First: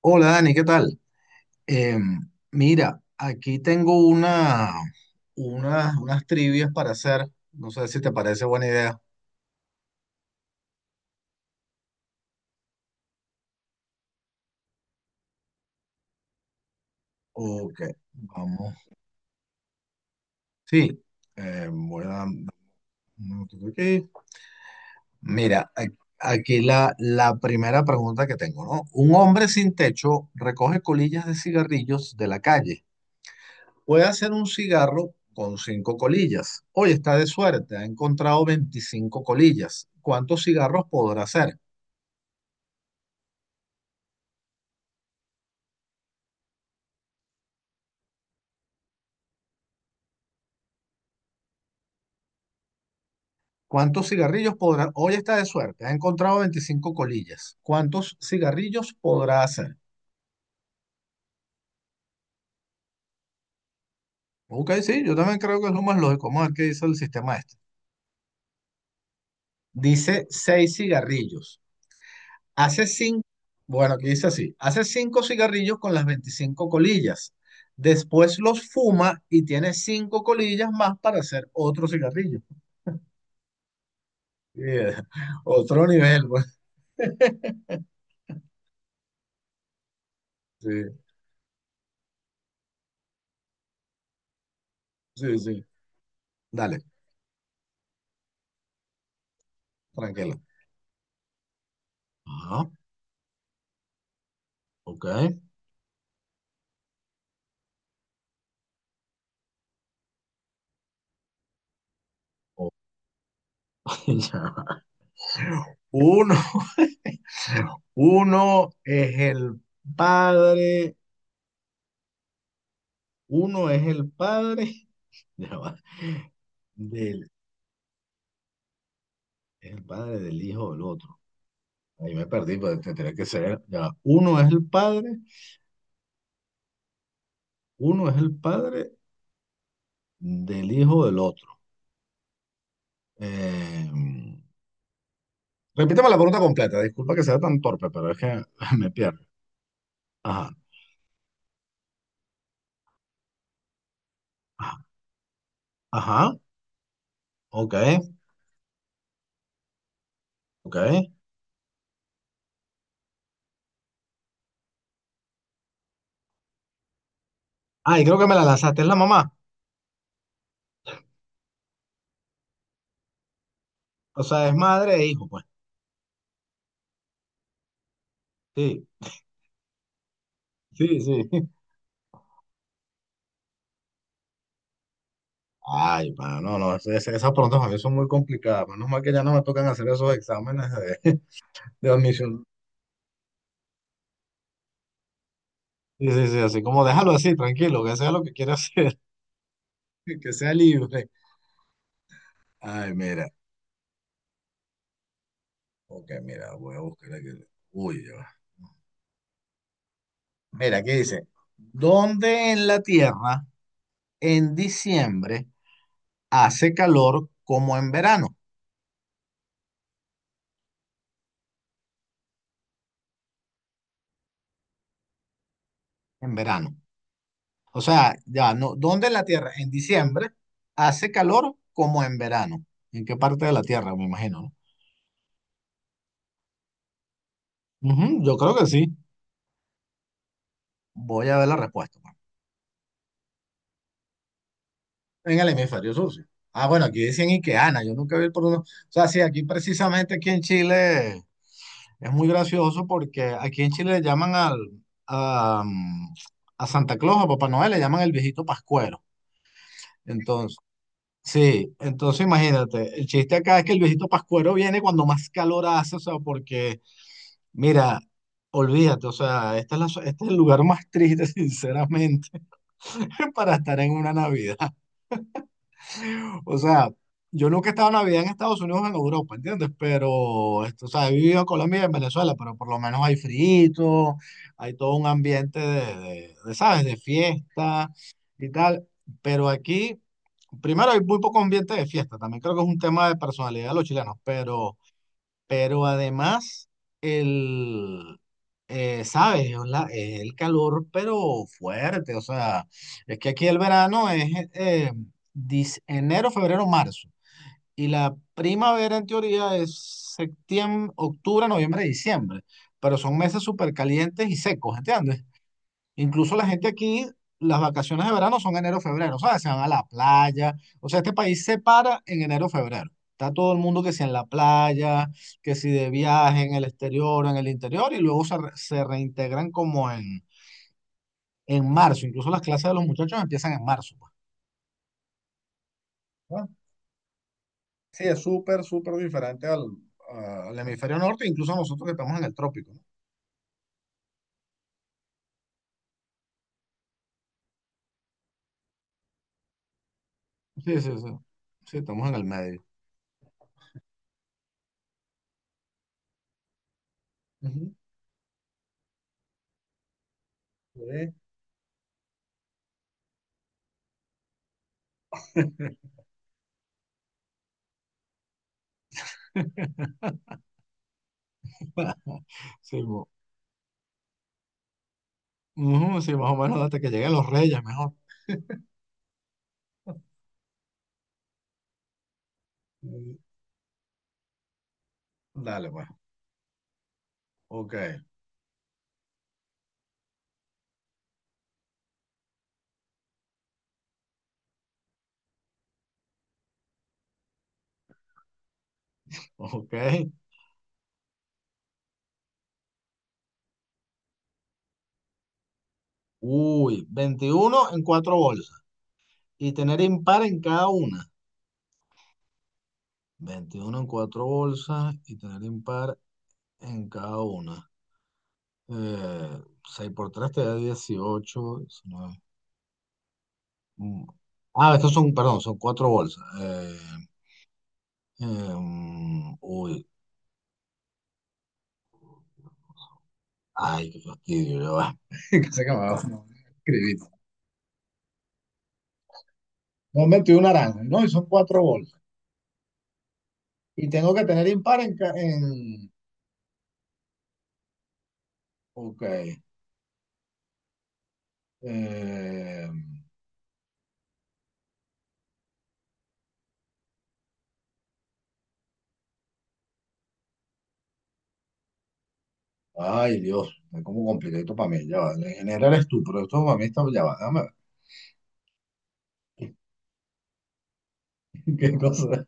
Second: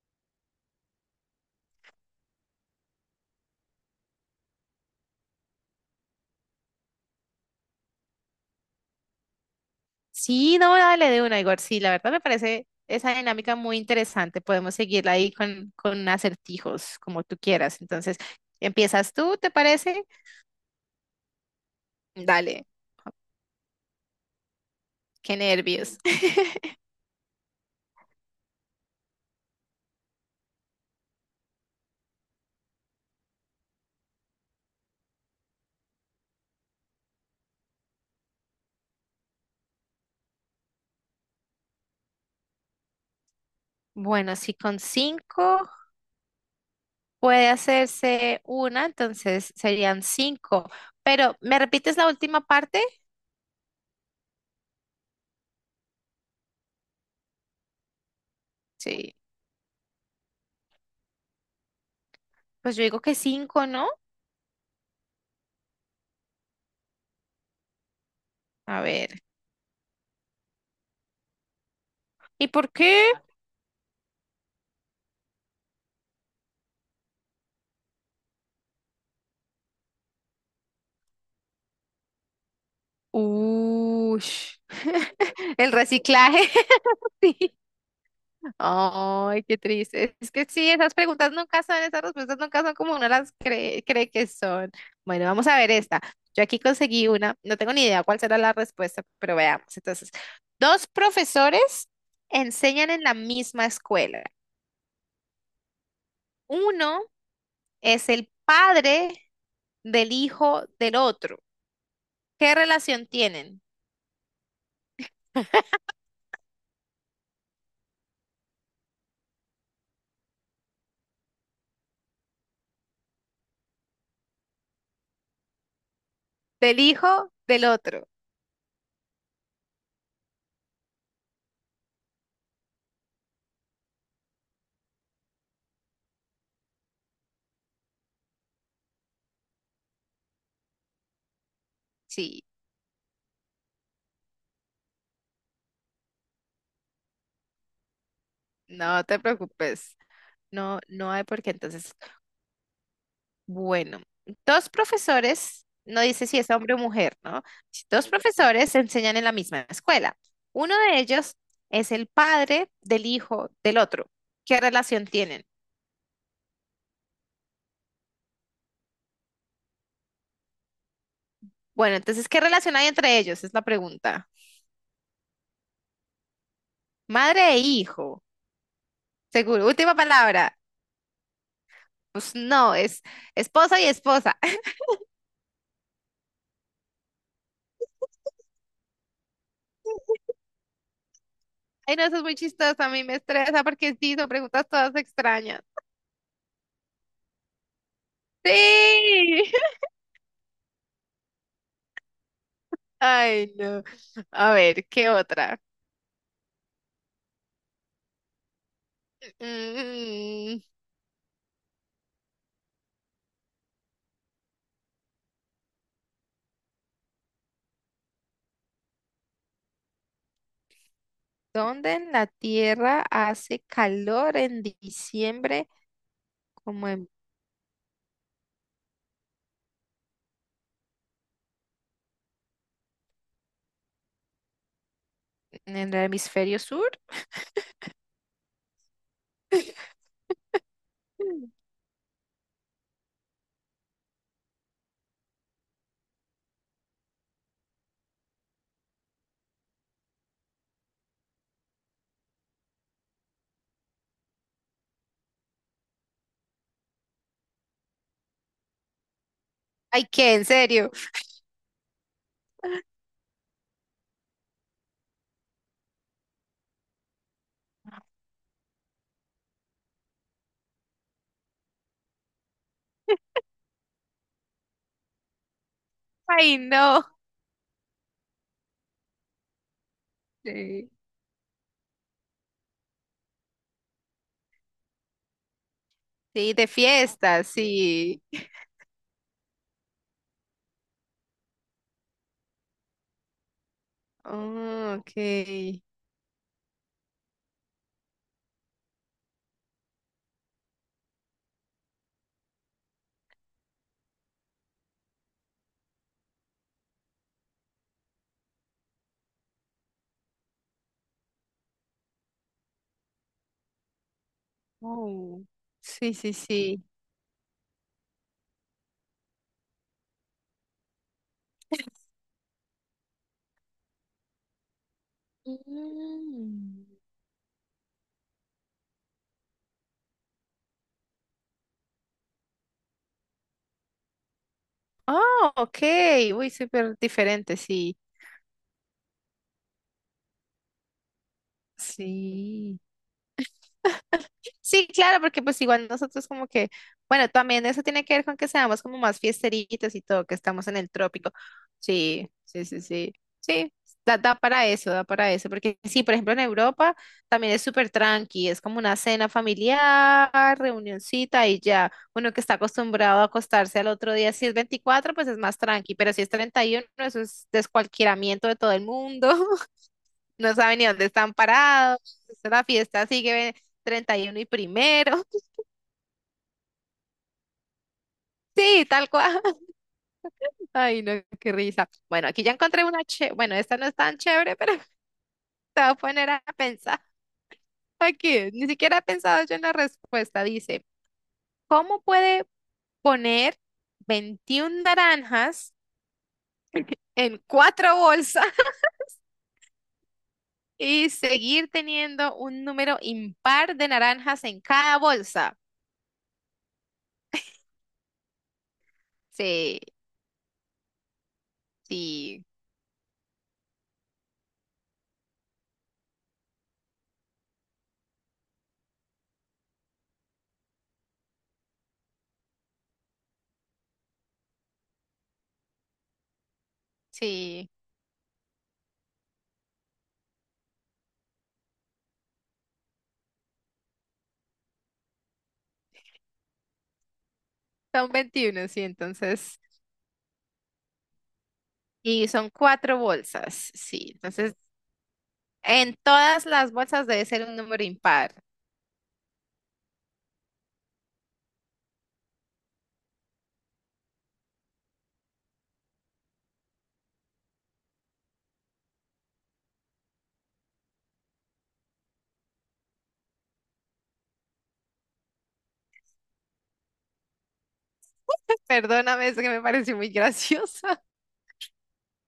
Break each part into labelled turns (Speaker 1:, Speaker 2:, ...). Speaker 1: Hola Dani, ¿qué tal? Mira, aquí tengo unas trivias para hacer. No sé si te parece buena idea.
Speaker 2: Sí, no, dale de una, Igor. Sí, la verdad me parece esa dinámica muy interesante. Podemos seguirla ahí con acertijos, como tú
Speaker 1: Ok,
Speaker 2: quieras. Entonces,
Speaker 1: vamos.
Speaker 2: ¿empiezas tú, te parece?
Speaker 1: Sí, voy a dar un
Speaker 2: Dale,
Speaker 1: minutito aquí.
Speaker 2: qué
Speaker 1: Mira,
Speaker 2: nervios.
Speaker 1: aquí la primera pregunta que tengo, ¿no? Un hombre sin techo recoge colillas de cigarrillos de la calle. Puede hacer un cigarro con cinco colillas. Hoy está de suerte, ha encontrado 25 colillas. ¿Cuántos cigarros podrá hacer?
Speaker 2: Bueno, si con cinco puede hacerse una, entonces serían cinco. Pero, ¿me repites la última parte?
Speaker 1: ¿Cuántos cigarrillos podrá? Hoy está de suerte, ha encontrado 25 colillas. ¿Cuántos cigarrillos
Speaker 2: Sí,
Speaker 1: podrá hacer?
Speaker 2: pues yo digo que cinco, ¿no?
Speaker 1: Ok, sí, yo también creo que es lo más lógico. Vamos a ver qué dice el sistema este.
Speaker 2: A ver,
Speaker 1: Dice 6 cigarrillos.
Speaker 2: ¿y por
Speaker 1: Hace
Speaker 2: qué?
Speaker 1: cinco bueno, aquí dice así, hace 5 cigarrillos con las 25 colillas. Después los fuma y tiene 5 colillas más para hacer otro cigarrillo.
Speaker 2: Ush.
Speaker 1: Yeah,
Speaker 2: el
Speaker 1: otro nivel,
Speaker 2: reciclaje.
Speaker 1: pues.
Speaker 2: Sí. Ay, qué triste. Es que
Speaker 1: Sí,
Speaker 2: sí, esas preguntas nunca son, esas respuestas nunca son como uno las cree, cree que son. Bueno,
Speaker 1: sí,
Speaker 2: vamos a
Speaker 1: sí.
Speaker 2: ver esta. Yo aquí
Speaker 1: Dale,
Speaker 2: conseguí una, no tengo ni idea cuál será la respuesta, pero veamos. Entonces,
Speaker 1: tranquilo.
Speaker 2: dos profesores
Speaker 1: Ajá,
Speaker 2: enseñan en la misma escuela.
Speaker 1: ok.
Speaker 2: Uno es el padre del hijo del otro. ¿Qué
Speaker 1: Ok,
Speaker 2: relación tienen?
Speaker 1: ya va. Uno. Uno es el padre, uno es el padre, ya va,
Speaker 2: Del hijo
Speaker 1: del,
Speaker 2: del otro.
Speaker 1: es el padre del hijo del otro. Ahí me perdí, pero tendría que ser, ya va. Uno es el padre del hijo del otro.
Speaker 2: Sí,
Speaker 1: Eh, Repítame la pregunta completa, disculpa que sea tan torpe, pero es que me
Speaker 2: no te
Speaker 1: pierdo.
Speaker 2: preocupes.
Speaker 1: Ajá,
Speaker 2: No, no hay por qué. Entonces, bueno, dos
Speaker 1: ajá,
Speaker 2: profesores, no dice
Speaker 1: ajá,
Speaker 2: si es hombre o mujer, ¿no?
Speaker 1: ok,
Speaker 2: Si dos profesores se enseñan en la misma escuela. Uno de
Speaker 1: ok.
Speaker 2: ellos es el padre del hijo del otro. ¿Qué relación tienen?
Speaker 1: Ay, creo que me la lanzaste, es la mamá.
Speaker 2: Bueno, entonces, ¿qué relación hay entre ellos? Es la
Speaker 1: O
Speaker 2: pregunta.
Speaker 1: sea, es madre e hijo, pues.
Speaker 2: Madre e hijo,
Speaker 1: Sí,
Speaker 2: seguro. Última palabra.
Speaker 1: sí, sí.
Speaker 2: Pues no, es esposa y esposa.
Speaker 1: Ay, mano, no, no, esas preguntas para mí son muy complicadas. Menos mal que ya no me tocan hacer esos exámenes de, de
Speaker 2: Ay, no, eso es muy
Speaker 1: admisión.
Speaker 2: chistoso. A mí me estresa porque sí, son preguntas todas extrañas.
Speaker 1: Sí, sí, sí, así como déjalo así, tranquilo, que sea lo que quiera hacer,
Speaker 2: Sí.
Speaker 1: que sea libre. Ay, mira,
Speaker 2: Ay, no. A ver, ¿qué otra?
Speaker 1: ok, mira, voy a buscar aquí. Uy, ya va.
Speaker 2: Mm.
Speaker 1: Mira, ¿dónde en la Tierra en diciembre hace calor como en verano?
Speaker 2: ¿Dónde en la Tierra hace calor en diciembre
Speaker 1: En verano.
Speaker 2: como
Speaker 1: O sea, ya, no, ¿dónde en la Tierra en diciembre hace calor como en verano? ¿En qué parte de la Tierra, me imagino, no?
Speaker 2: en el hemisferio sur?
Speaker 1: Ujú, yo creo que sí. Voy a ver
Speaker 2: Mm.
Speaker 1: la respuesta, mano. En el hemisferio sur, sí. Ah, bueno, aquí decían Iqueana, yo nunca vi el uno. O sea, sí, aquí precisamente aquí en Chile. Es muy gracioso porque aquí en Chile le llaman a, mm, a Santa Claus, a Papá Noel, le llaman el viejito Pascuero.
Speaker 2: Ay, ¿qué? ¿En
Speaker 1: Entonces,
Speaker 2: serio?
Speaker 1: sí, entonces imagínate, el chiste acá es que el viejito Pascuero viene cuando más calor hace, o sea, porque, mira, olvídate, o sea, esta es la, so, este es el lugar más triste, sinceramente, para estar en una Navidad. O
Speaker 2: Ay,
Speaker 1: sea,
Speaker 2: no.
Speaker 1: yo nunca he estado en Navidad en Estados Unidos o en Europa, ¿entiendes? Pero, esto, o
Speaker 2: Sí.
Speaker 1: sea, he vivido en Colombia y en Venezuela, pero por lo menos hay frito, hay todo un ambiente de,
Speaker 2: Sí, de
Speaker 1: ¿sabes? De
Speaker 2: fiesta,
Speaker 1: fiesta
Speaker 2: sí.
Speaker 1: y tal. Pero aquí, primero hay muy poco ambiente de fiesta, también creo que es un tema de personalidad de los chilenos, pero...
Speaker 2: Oh, ok.
Speaker 1: Pero además, el, sabes, es el calor, pero fuerte. O sea, es que aquí el verano es eh, enero, febrero, marzo. Y la primavera, en teoría, es septiembre, octubre, noviembre, diciembre. Pero son meses súper calientes y secos, ¿entiendes?
Speaker 2: Oh, sí, sí,
Speaker 1: Incluso la gente
Speaker 2: sí.
Speaker 1: aquí, las vacaciones de verano son enero, febrero, ¿sabes? Se van a la playa. O sea, este país se para en enero, febrero. Está todo el mundo que si en la playa, que si de viaje, en el
Speaker 2: Mm.
Speaker 1: exterior, en el interior, y luego se reintegran como en marzo. Incluso las clases de los muchachos empiezan en marzo, pues,
Speaker 2: Oh, ok.
Speaker 1: ¿no?
Speaker 2: Uy, súper diferente, sí.
Speaker 1: Sí, es súper, súper diferente al hemisferio norte, incluso nosotros que estamos en el trópico, ¿no?
Speaker 2: Sí. Sí, claro, porque pues igual nosotros como que, bueno, también eso tiene que ver con que seamos como más fiesteritos y todo, que estamos en
Speaker 1: Sí,
Speaker 2: el
Speaker 1: sí, sí.
Speaker 2: trópico.
Speaker 1: Sí, estamos en el
Speaker 2: Sí,
Speaker 1: medio.
Speaker 2: sí, sí, sí. Sí, da, da para eso, porque sí, por ejemplo, en Europa también es
Speaker 1: Ujú.
Speaker 2: súper tranqui, es como una cena familiar,
Speaker 1: Sí.
Speaker 2: reunioncita y ya. Uno que está acostumbrado a acostarse al otro día, si es 24, pues es más tranqui, pero si es 31, eso es descualquieramiento de todo el mundo, no saben ni dónde están parados, la
Speaker 1: Sí,
Speaker 2: fiesta sigue 31 y primero.
Speaker 1: ujú, sí, más o menos hasta que lleguen los reyes, mejor.
Speaker 2: Sí, tal cual. Ay, no, qué risa. Bueno, aquí ya encontré una,
Speaker 1: Mm,
Speaker 2: che, bueno, esta no es tan chévere, pero
Speaker 1: dale,
Speaker 2: te
Speaker 1: pues.
Speaker 2: voy a poner a pensar.
Speaker 1: Ok,
Speaker 2: Aquí, ni siquiera he pensado yo en la respuesta. Dice, ¿cómo puede poner 21 naranjas en cuatro bolsas
Speaker 1: ok.
Speaker 2: y seguir teniendo un número impar de naranjas en cada bolsa?
Speaker 1: Uy, 21 en cuatro bolsas y tener
Speaker 2: Sí,
Speaker 1: impar en cada una.
Speaker 2: sí,
Speaker 1: 21 en cuatro bolsas y tener impar en cada una. Eh, 6 por 3 te da 18 19. Mm. Ah, estos son, perdón, son cuatro bolsas.
Speaker 2: sí.
Speaker 1: Eh, uy, ay, qué fastidio, ya va. Sé que me va a escribir.
Speaker 2: Son 21, sí, entonces
Speaker 1: Son 21 naranjas, ¿no? Y son cuatro bolsas.
Speaker 2: y son cuatro bolsas,
Speaker 1: Y
Speaker 2: sí.
Speaker 1: tengo que tener
Speaker 2: Entonces,
Speaker 1: impar en... ca- en.
Speaker 2: en todas las bolsas debe ser un número impar.
Speaker 1: Ok. eh, Ay, Dios, es como complicadito para mí. Ya va. En general es tú, pero esto para mí está. Ya va, déjame
Speaker 2: Perdóname, es que
Speaker 1: ver.
Speaker 2: me pareció muy graciosa.
Speaker 1: ¿Qué cosa?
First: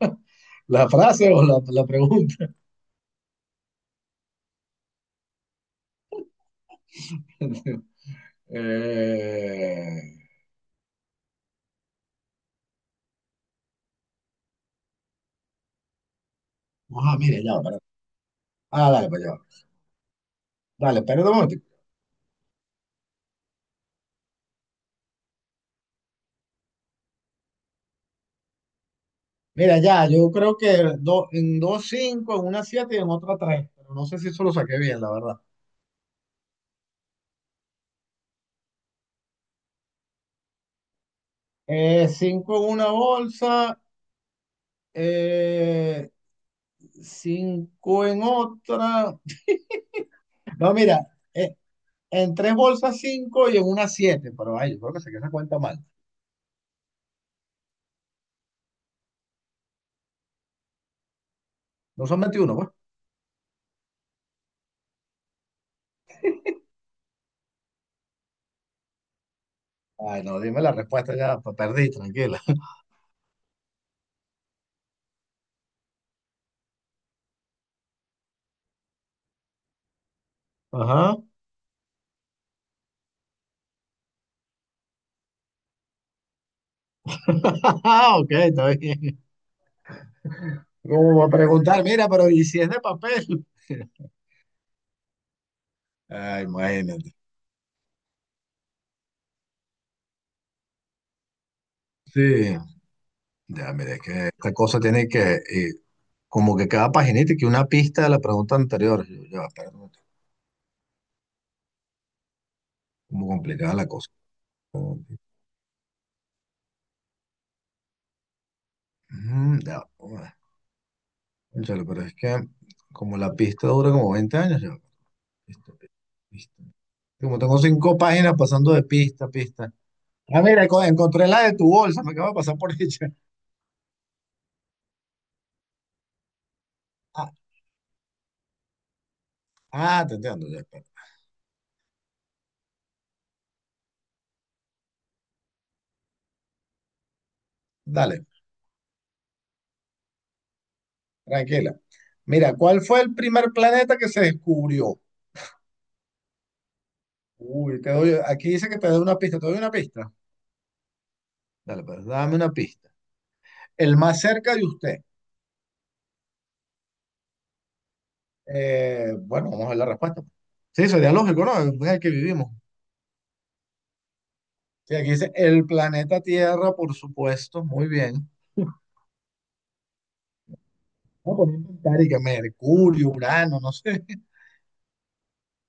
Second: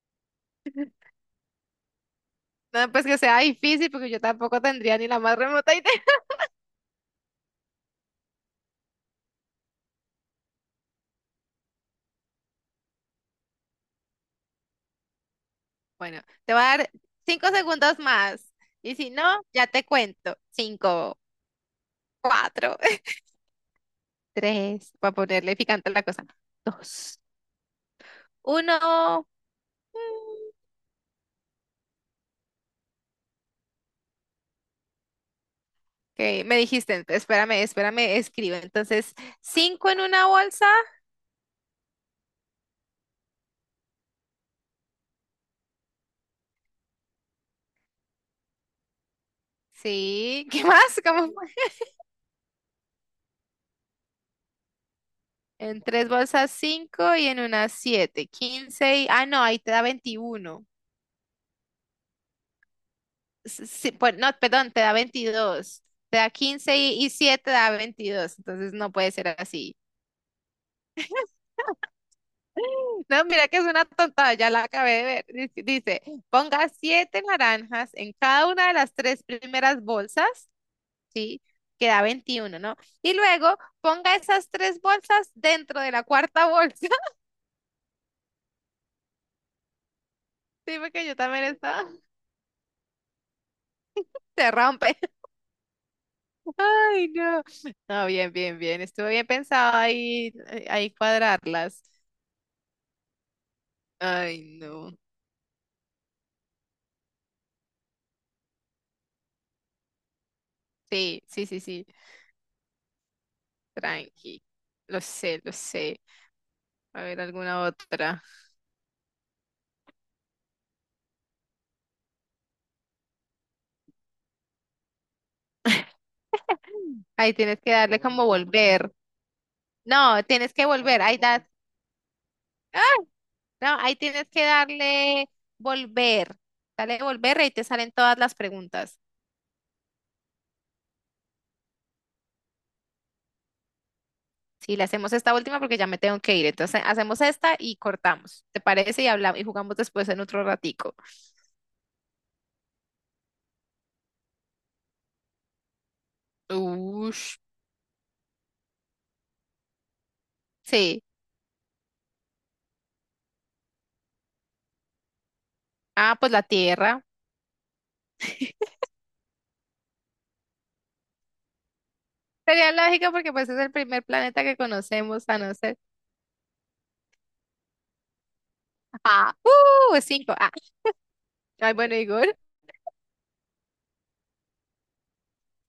Speaker 1: ¿La frase o la pregunta?
Speaker 2: No, pues que sea difícil, porque yo tampoco tendría ni la más remota idea.
Speaker 1: Eh,
Speaker 2: Bueno, te voy a dar
Speaker 1: Mire,
Speaker 2: cinco
Speaker 1: ya va.
Speaker 2: segundos más.
Speaker 1: Ah,
Speaker 2: Y
Speaker 1: dale,
Speaker 2: si no,
Speaker 1: pues ya va.
Speaker 2: ya te cuento.
Speaker 1: Dale,
Speaker 2: Cinco,
Speaker 1: espera un momento.
Speaker 2: cuatro, tres, para ponerle picante a la cosa. Dos, uno.
Speaker 1: Mira, ya, yo
Speaker 2: Mm.
Speaker 1: creo que en dos cinco, en una siete y en otra tres. Pero no sé si eso lo saqué bien, la verdad.
Speaker 2: Ok, me dijiste, espérame, espérame, escribe. Entonces, cinco en una bolsa.
Speaker 1: Cinco en una bolsa. Eh, Cinco en otra.
Speaker 2: Sí, ¿qué
Speaker 1: No, mira,
Speaker 2: más?
Speaker 1: eh, en tres bolsas cinco y en una siete. Pero ay, yo creo que se esa cuenta mal.
Speaker 2: En tres bolsas cinco y en una siete. 15 y... Ah, no, ahí te da 21.
Speaker 1: No son 21 pues.
Speaker 2: Sí, pues, no, perdón, te da 22. Te da 15 y siete te da 22. Entonces no puede ser así.
Speaker 1: Ay, no, dime la respuesta ya, pues, perdí, tranquila.
Speaker 2: No, mira que es una tontada, ya la acabé de ver. Dice, dice, ponga siete naranjas en cada una de las tres primeras bolsas,
Speaker 1: Ajá.
Speaker 2: ¿sí? Que da 21, ¿no? Y luego ponga esas tres bolsas dentro de la cuarta bolsa.
Speaker 1: Ok, está bien.
Speaker 2: Dime que yo
Speaker 1: ¿Cómo va a
Speaker 2: también
Speaker 1: preguntar?
Speaker 2: estaba.
Speaker 1: Mira, pero ¿y si es de papel?
Speaker 2: Se rompe.
Speaker 1: Ay,
Speaker 2: Ay,
Speaker 1: imagínate.
Speaker 2: no. No, bien, bien, bien. Estuvo bien pensado ahí, ahí cuadrarlas.
Speaker 1: Sí, ya, mire, es que
Speaker 2: Ay,
Speaker 1: esta cosa
Speaker 2: no.
Speaker 1: tiene que, como que cada paginita, que una pista de la pregunta anterior. Yo, ya, espérate,
Speaker 2: Sí, sí, sí, sí.
Speaker 1: como complicada la cosa.
Speaker 2: Tranqui. Lo sé, lo sé. A ver, alguna otra.
Speaker 1: Mm, ya, bueno, cónchale, pero es que como la pista dura como 20 años, yo, pista, pista, pista.
Speaker 2: Ahí
Speaker 1: Como tengo
Speaker 2: tienes que
Speaker 1: cinco
Speaker 2: darle como
Speaker 1: páginas pasando de
Speaker 2: volver.
Speaker 1: pista a pista.
Speaker 2: No,
Speaker 1: Ah,
Speaker 2: tienes que
Speaker 1: mira,
Speaker 2: volver. Ahí
Speaker 1: encontré la
Speaker 2: da.
Speaker 1: de tu bolsa, me acabo de pasar por
Speaker 2: ¡Ah!
Speaker 1: ella.
Speaker 2: No, ahí tienes que darle volver. Dale
Speaker 1: Ah,
Speaker 2: volver y ahí te salen todas las preguntas.
Speaker 1: ah, te entiendo, ya, espera.
Speaker 2: Sí, le hacemos esta última porque ya me tengo que ir. Entonces hacemos esta y
Speaker 1: Dale,
Speaker 2: cortamos. ¿Te parece? Y hablamos y jugamos después en otro ratico.
Speaker 1: tranquila. Mira, ¿cuál fue el primer planeta que se descubrió?
Speaker 2: Uy,
Speaker 1: Uy, aquí dice que te doy una pista, ¿te doy una pista?
Speaker 2: sí.
Speaker 1: Dale, pues dame una pista. El más cerca de usted.
Speaker 2: Ah, pues la Tierra.
Speaker 1: Bueno, vamos a ver la respuesta. Sí, sería lógico, ¿no? Es el que vivimos.
Speaker 2: Sería lógico porque pues es el primer planeta que
Speaker 1: Sí, aquí
Speaker 2: conocemos
Speaker 1: dice
Speaker 2: a no
Speaker 1: el
Speaker 2: ser.
Speaker 1: planeta Tierra, por supuesto, muy bien. Vamos
Speaker 2: Ah, cinco. Ah,
Speaker 1: a poner
Speaker 2: ay, bueno,
Speaker 1: inventar y que
Speaker 2: Igor.
Speaker 1: Mercurio, Urano, no sé.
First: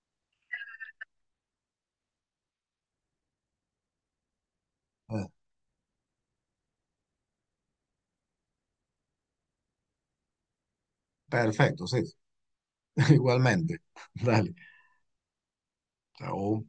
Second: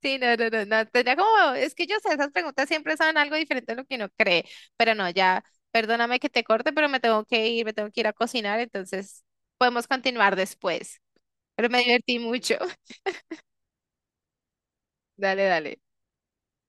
Speaker 2: Sí, no, no, no, no. Tenía como, es que yo sé, esas preguntas siempre son algo diferente a lo que uno cree. Pero no,
Speaker 1: Ah,
Speaker 2: ya, perdóname que te corte, pero me tengo que ir, me tengo que ir a cocinar, entonces podemos continuar después. Pero me
Speaker 1: perfecto, sí,
Speaker 2: divertí mucho.
Speaker 1: igualmente. Dale,
Speaker 2: Dale, dale.
Speaker 1: chao.